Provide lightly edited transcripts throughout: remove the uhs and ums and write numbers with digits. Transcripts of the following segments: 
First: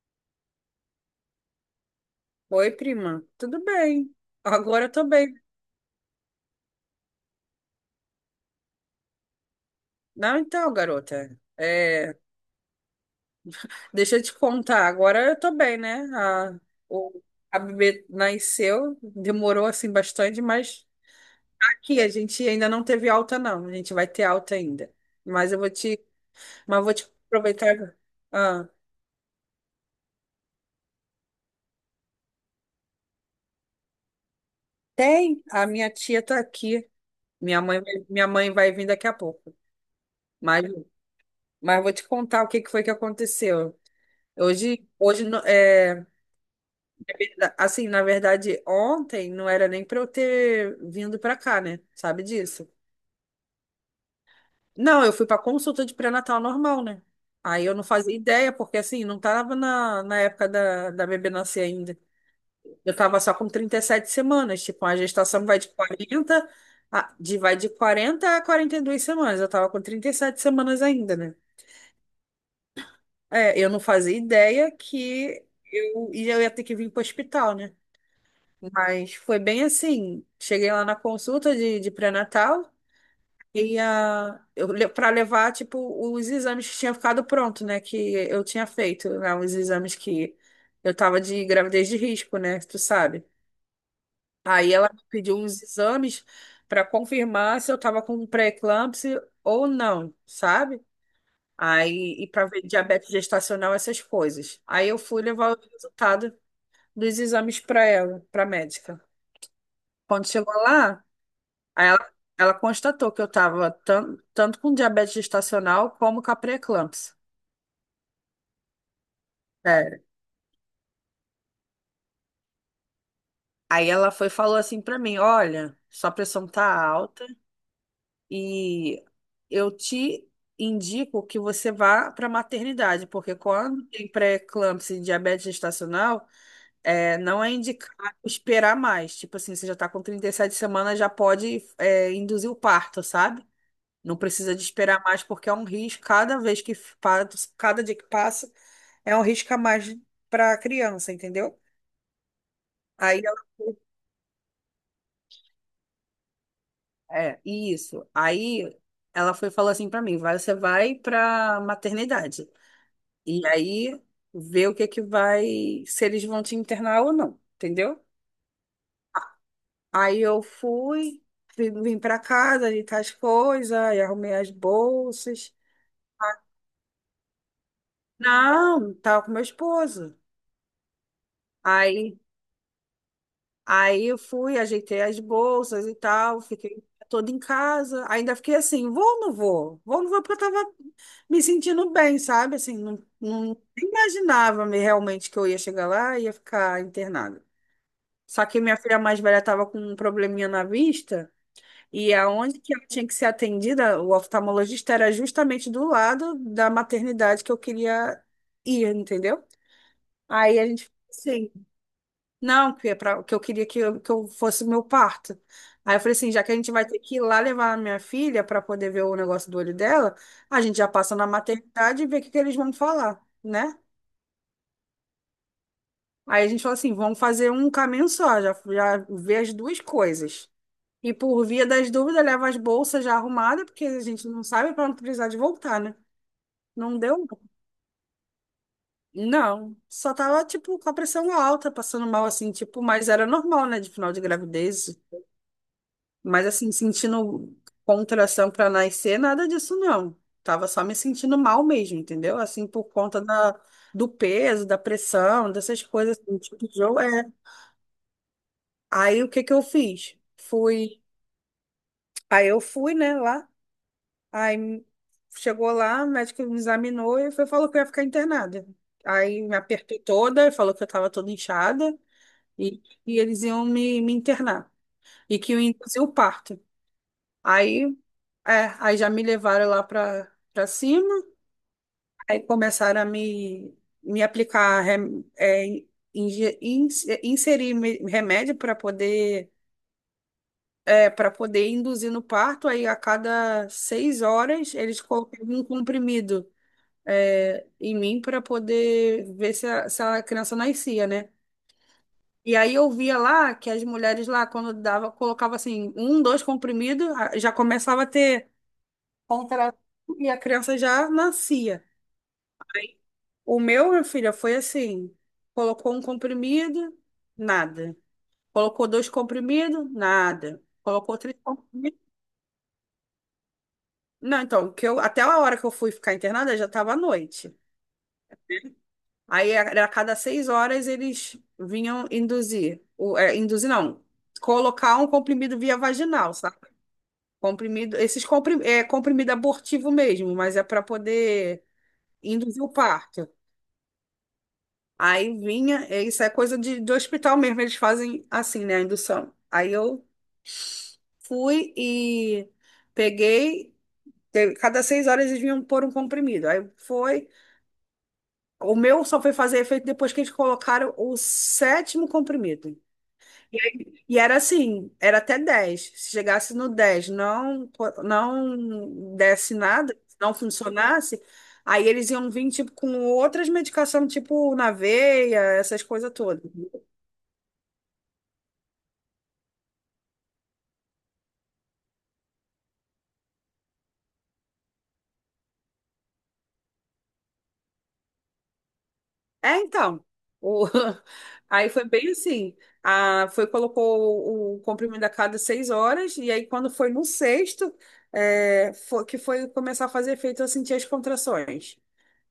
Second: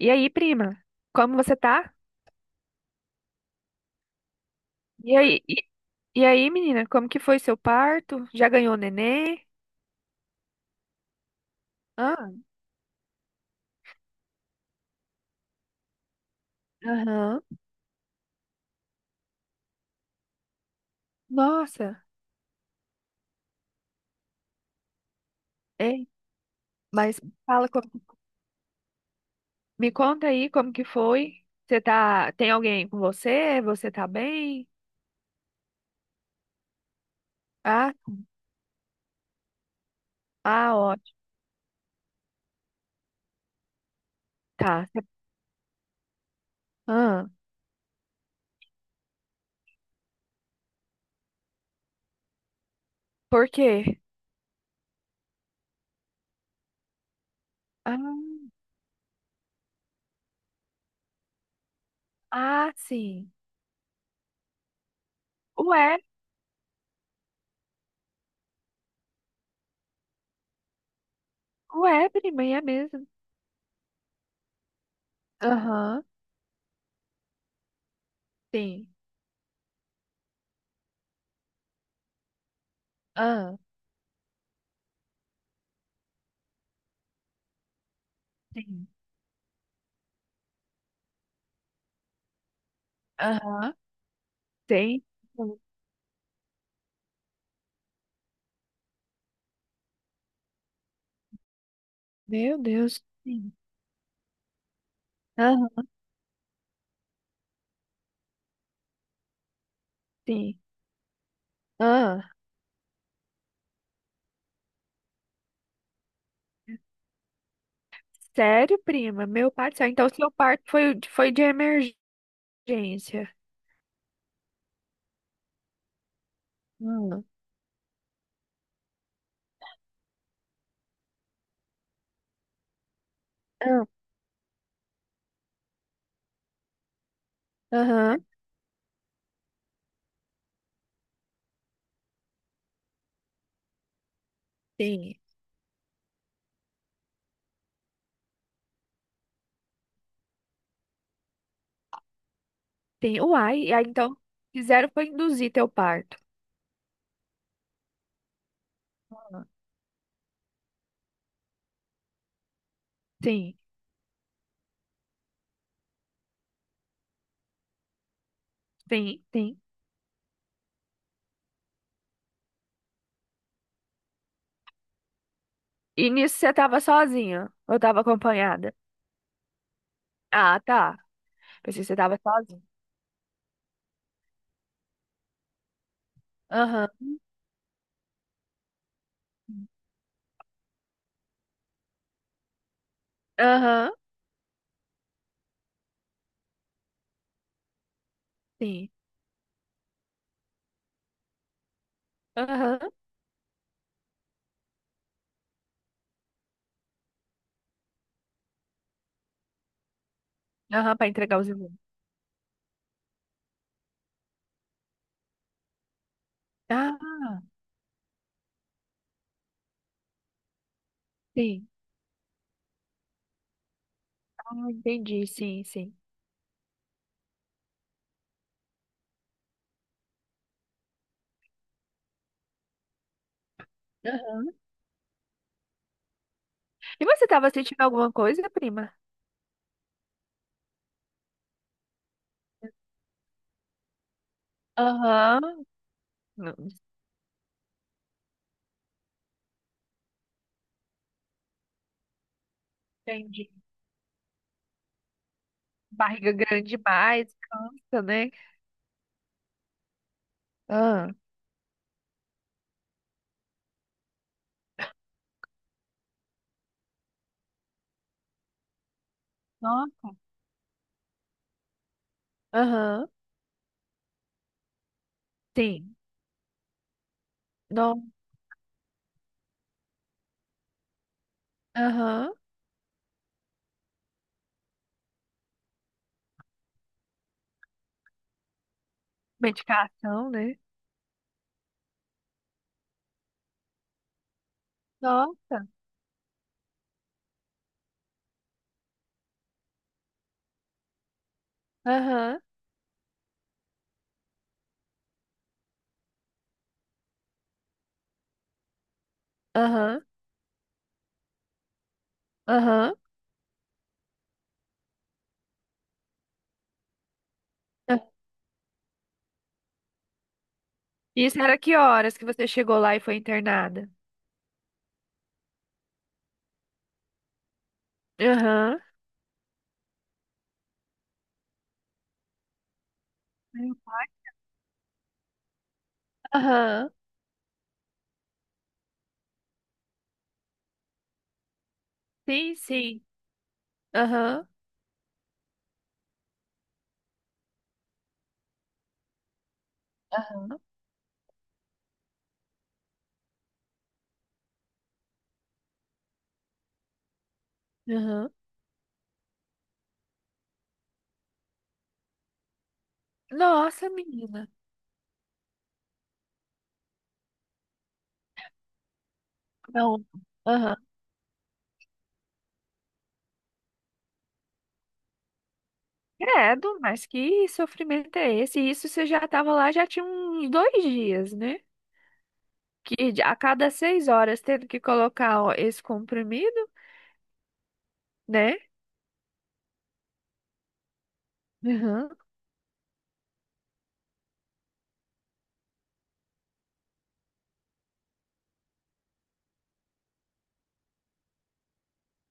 E aí, prima? Como você tá? Oi, prima. Tudo bem? Agora eu tô E bem. aí, e, e aí, menina, como que foi seu parto? Já ganhou nenê? Não, então, garota. É, Ah, deixa eu te contar. Agora eu tô bem, né? O, aham. a bebê nasceu, demorou assim bastante, mas aqui Nossa. a gente ainda não teve alta, não. A gente vai ter alta ainda. Mas eu vou te, Ei, mas vou te mas fala, aproveitar. Ah, me conta aí como que foi? Você tá, tem alguém com você? Você tá bem? tem? A minha tia tá aqui. Minha mãe, Ah, vai- minha mãe vai vir daqui a pouco. Mas, ah, ótimo. mas vou te contar o que que foi que aconteceu. Hoje, Tá. hoje. Ah, Assim, na verdade, ontem não era nem para eu ter vindo para cá, né? Sabe disso? por quê? Não, eu fui para consulta de pré-natal normal, né? Aí eu não fazia Ah, ideia, porque assim, não tava na época da bebê nascer ainda. ah, Eu tava sim. só com 37 semanas, tipo, a gestação vai de Ué, 40 a 42 semanas. Eu tava com 37 semanas ainda, né? ué, prima, é mesmo. É, eu não fazia ideia que Aham, eu, e eu ia ter que vir para o hospital, né? sim. Mas foi bem assim. Cheguei lá na consulta de pré-natal Ah, e eu para levar tipo os exames que tinha ficado pronto, né? Que eu tinha sim. feito, né? Os exames que eu tava de gravidez de risco, né? Tu sabe. Aham, Aí ela me tem. pediu uns exames para confirmar se eu tava com pré-eclâmpsia ou não, sabe? Aí e para Meu ver Deus. diabetes Sim. gestacional, essas coisas. Aí eu fui levar o Aham, resultado dos exames para ela, para médica. Quando chegou sim. lá. Aí ela, Ah, ela constatou que eu estava tanto com diabetes gestacional como com a pré-eclâmpsia. sério, prima? Meu pai do céu. É. Então, seu parto foi, de emergência. Aí ela foi e falou assim para mim: olha, sua pressão tá alta Hum. e eu te indico que você vá para maternidade, porque quando Ah. tem pré-eclâmpsia e diabetes gestacional, não é indicado Aham, esperar mais. Tipo assim, você já tá com 37 semanas, já pode, induzir o parto, sabe? Não precisa de esperar sim. mais, porque é um risco. Pa- cada dia que passa, é um risco a mais para a criança, entendeu? Aí, Sim. eu- Uai, e aí então fizeram foi induzir teu parto. é, isso. Aí ela Ah. foi e falou assim para mim: vai, você vai para maternidade. E Sim, aí vê o que que vai, se eles vão te internar ou não, entendeu? sim, sim. Aí eu fui, vim pra casa, ajeitar as coisas, aí arrumei as bolsas. E nisso você tava sozinha? Ou tava acompanhada? Não, tava com meu esposo. Ah, tá. Pensei que você tava Aí sozinha. Aí eu fui, ajeitei as bolsas e tal, fiquei Aham, toda em casa. Ainda fiquei assim, vou ou não vou? Vou ou não vou? Porque eu tava me sentindo bem, sabe? Assim, não, não aham, imaginava me realmente que eu ia chegar lá e ia ficar internada. Só que minha sim. filha mais velha estava com um probleminha na vista e aonde que Aham, ela tinha que ser atendida, o oftalmologista era justamente do lado da maternidade que eu queria ir, entendeu? Aí a gente, aham, para entregar os sim, exames. não, que, é pra, que eu queria que eu fosse o meu parto. Aí eu falei assim, já que a gente vai ter Ah, que ir lá levar a minha filha para poder ver o negócio do olho dela, a gente já passa na sim. maternidade e vê o que, que eles vão falar, né? Ah, entendi, sim, sim. Aí a gente falou assim, vamos fazer um caminho só, já, já ver as duas coisas. E por via das dúvidas, leva as bolsas já arrumadas, porque a gente não sabe para não precisar de voltar, né? Não E deu? você tava sentindo alguma coisa, prima? Não. Só tava, tipo, com a pressão alta, passando mal assim, tipo, mas era normal, né? De final de gravidez. Aham. Mas Não, assim, sentindo contração para nascer, nada disso não. Tava só me sentindo mal mesmo, entendeu? Assim, por conta entendi. da, do peso, da pressão, dessas coisas, Barriga assim, grande tipo de jogo. É. demais, cansa, né? Aí o que que eu fiz? Fui. Ah, Aí eu fui, né, lá. Aí chegou lá, o médico me examinou e foi, falou que eu ia ficar internada. Aí me apertou nossa. toda, falou que eu estava toda inchada e, Aham. e eles iam me internar. E que eu ia Sim. induzir o parto. Aí Não. aí já me levaram lá para cima, Aham. aí começaram a me aplicar, inserir remédio para poder, Medicação, né? Para poder induzir no parto, aí a cada 6 horas eles colocavam um Nossa. comprimido, em mim para poder ver se a criança nascia, né? Aham. E aí eu via lá que as mulheres lá, quando dava, colocava assim, um, dois comprimidos, já começava a ter contração Aham. e a criança já nascia. Aham. O meu, minha filha, foi assim: colocou um comprimido, nada. Ah. Colocou dois comprimidos, nada. Colocou três Isso era que comprimidos. horas que você chegou lá e foi internada? Não, então, que eu, até a hora que eu fui ficar internada já estava à noite. Aham. Aí era a cada 6 horas eles vinham induzir. Induzir não. Colocar um comprimido via vaginal, sabe? Aham. Comprimido, é comprimido abortivo mesmo, mas é para poder Sim, induzir o sim. parto. Aham. Aí vinha, isso é coisa de hospital mesmo, eles fazem assim, né, a indução. Aí eu Aham. fui e peguei, cada 6 horas eles vinham pôr um comprimido. Aí foi, Aham. o meu só foi fazer efeito depois que eles colocaram o sétimo comprimido. E, Nossa, aí- e era menina. assim, era até 10. Se chegasse no 10, não, não desse nada, Não. não Aham. funcionasse, aí eles iam vir tipo, com outras medicações, tipo na veia, essas coisas todas. Credo, mas que sofrimento é esse? Isso você já estava lá, já tinha uns dois dias, né? A cada seis horas tendo que colocar ó, esse comprimido, né? É, então. O- Aí foi bem Aham, assim. Foi, colocou o comprimido a cada 6 horas, e aí quando foi no sexto, que foi começar a fazer efeito, eu senti as contrações.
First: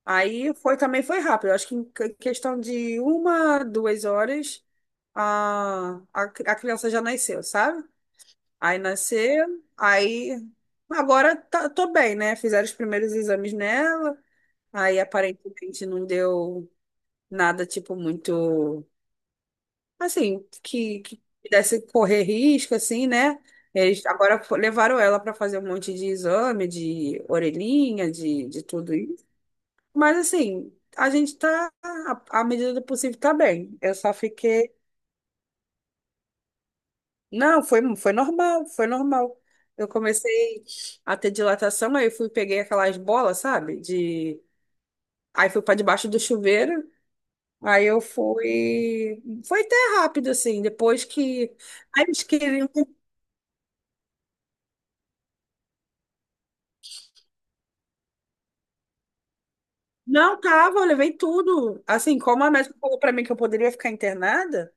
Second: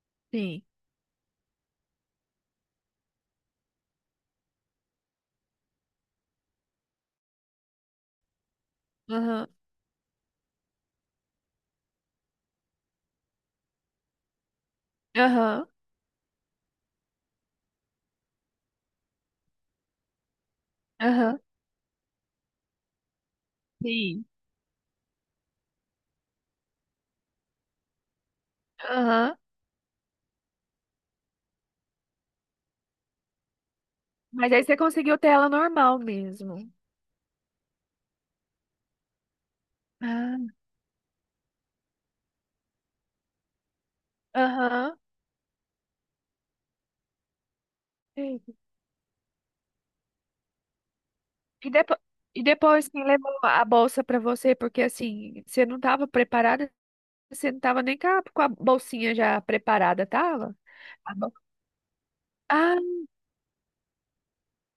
Aí sim. foi também foi rápido. Eu acho que questão de 1, 2 horas, a criança já nasceu, sabe? Aí nasceu, Aham, aí agora tô bem, né? Fizeram os primeiros exames nela, aí aham, aparentemente não deu. Nada, tipo, muito, assim, que aham, pudesse correr risco, assim, né? Eles sim. agora levaram ela para fazer um monte de exame, de orelhinha, de tudo isso. Aham. Mas, assim, a gente tá, à medida do possível, tá bem. Eu só Mas aí fiquei. você conseguiu ter ela normal mesmo. Não, foi normal, foi normal. Eu Ah, comecei a ter dilatação, aí fui, peguei aquelas bolas, sabe? De... aham. Aí fui para debaixo do chuveiro. Aí eu Eita. fui. Foi até rápido, assim. Depois que. E, depo Aí eles e queriam. depois quem levou a bolsa para você? Porque assim, você não estava preparada, você não estava nem com a bolsinha já preparada, Não, tava? tava, eu levei Tá bom. tudo. Assim, como a médica falou pra mim que eu poderia ficar internada,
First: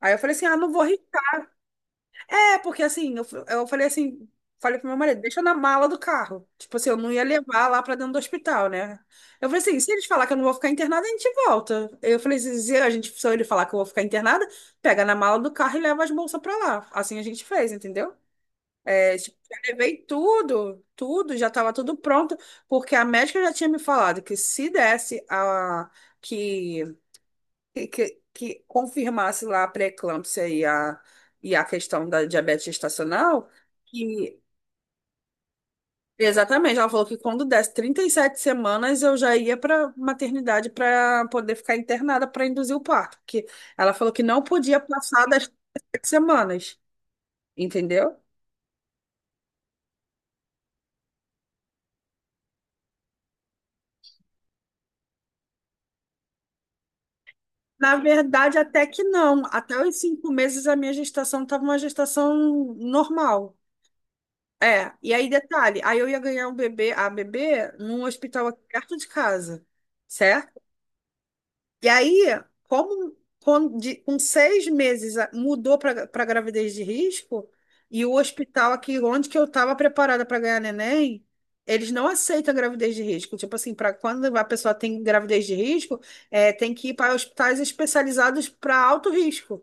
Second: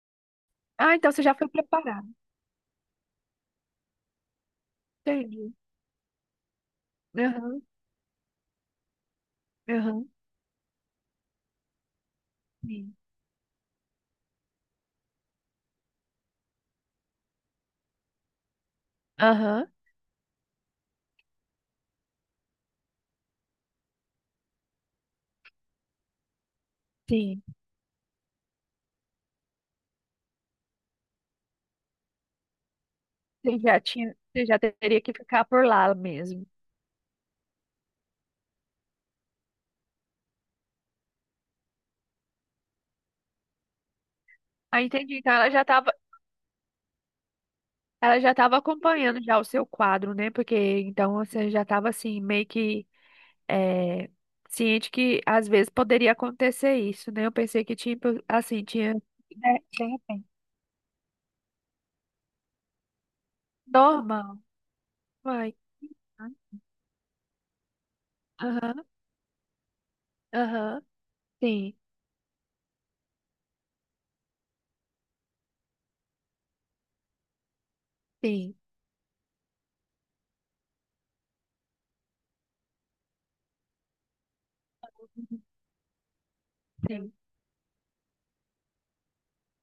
aí eu falei assim: ah, não vou Ah, então você já foi preparado. é porque assim, eu falei assim. Falei pro meu marido, deixa Entendi. na mala do carro. Tipo assim, eu não ia Aham, levar lá pra dentro do hospital, né? Eu falei assim, se eles aham, falar que eu não vou ficar internada, a gente volta. Eu falei assim, se a sim. gente, se ele falar que eu vou ficar internada, pega na mala do carro e leva as bolsas pra lá. Assim a gente fez, entendeu? Tipo, já Aham, levei tudo, tudo, já estava tudo pronto, porque a médica já tinha me falado que se desse a que sim. que, que confirmasse lá a pré-eclâmpsia e a questão da diabetes gestacional, que Você já teria que ficar por lá mesmo. exatamente, ela falou que quando desse 37 semanas eu já ia para maternidade para poder ficar internada para induzir o parto, porque ela falou que não podia Ah, entendi. passar das 37 semanas, entendeu? Ela já estava acompanhando já o seu quadro, né? Porque então você já estava assim meio que eh, ciente que às vezes poderia acontecer isso, né? Eu pensei que Na tinha verdade, assim até tinha que não. Até de os repente. 5 meses a minha gestação estava uma gestação normal. Normal. É, e aí Vai. detalhe, aí eu ia ganhar um bebê, a bebê, num hospital aqui Aham, perto de casa, certo? aham. Sim, E aí, com 6 meses mudou para gravidez de risco, e o sim. hospital aqui onde que eu estava preparada para ganhar neném, eles não aceitam gravidez de risco. Tipo assim, para quando a pessoa tem gravidez de risco, tem que ir Sim. para hospitais especializados para alto risco.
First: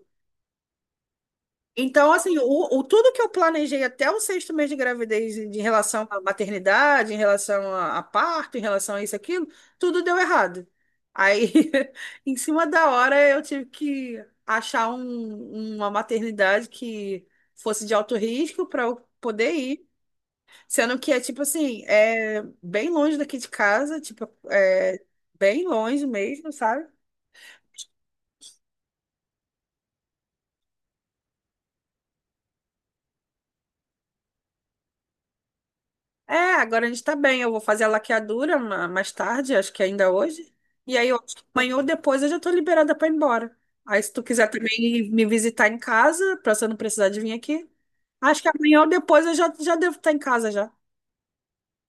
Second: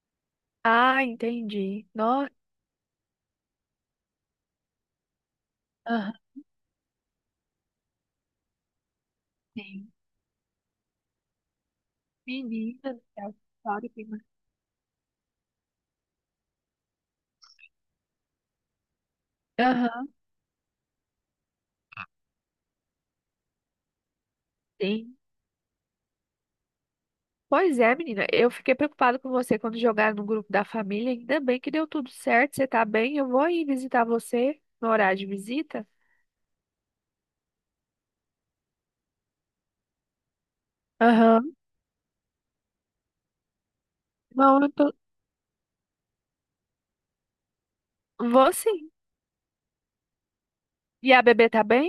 Ah, entendi. Então, Nossa. assim, tudo que eu planejei até o sexto mês de gravidez, em relação à maternidade, em relação a, parto, em relação a isso, aquilo, Sim. tudo deu errado. Aí, em cima da Menina do hora, céu, que eu tive história que que mais. achar uma maternidade que fosse de alto risco para eu poder ir. Aham. Sendo que é, tipo assim, é bem longe daqui de casa, tipo, é Sim. bem longe mesmo, sabe? Pois é, menina, eu fiquei preocupada com você quando jogaram no grupo da família. Ainda bem que deu tudo certo, você tá bem. Eu vou aí visitar você no horário de visita. É, agora a gente tá bem. Eu vou fazer a laqueadura mais tarde, acho que ainda hoje. E aí, eu acho que Aham. amanhã ou depois eu já tô liberada pra ir embora. Aí, se tu quiser Não, eu tô... também me visitar em casa, pra você não precisar de vir aqui. Acho que Vou amanhã ou sim. depois eu já, já devo estar em casa já. E a bebê tá bem?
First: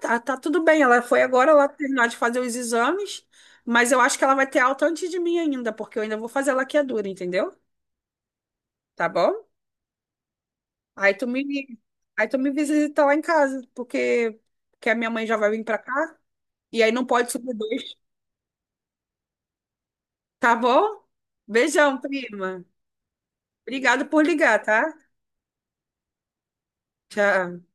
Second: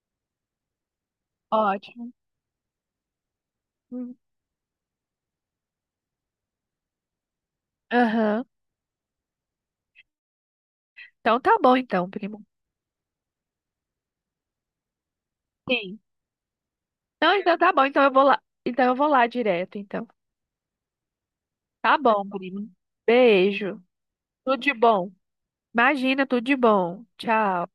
Tá, tá tudo bem. Ela foi agora lá terminar Ótimo. de fazer os exames, mas eu acho Hum, que ela vai ter alta antes de mim ainda, porque eu ainda vou fazer a laqueadura, entendeu? Aham. Tá bom? Aí tu Então me, tá bom então, aí tu primo. me visita lá em casa, porque, porque a minha mãe já vai vir pra cá. Sim. E aí não pode Não, subir então tá bom, dois. então eu vou lá. Então eu vou lá direto, então. Tá bom? Tá Beijão, bom, prima. primo. Beijo. Obrigada por Tudo ligar, de tá? bom. Imagina, tudo de bom. Tchau. Tchau.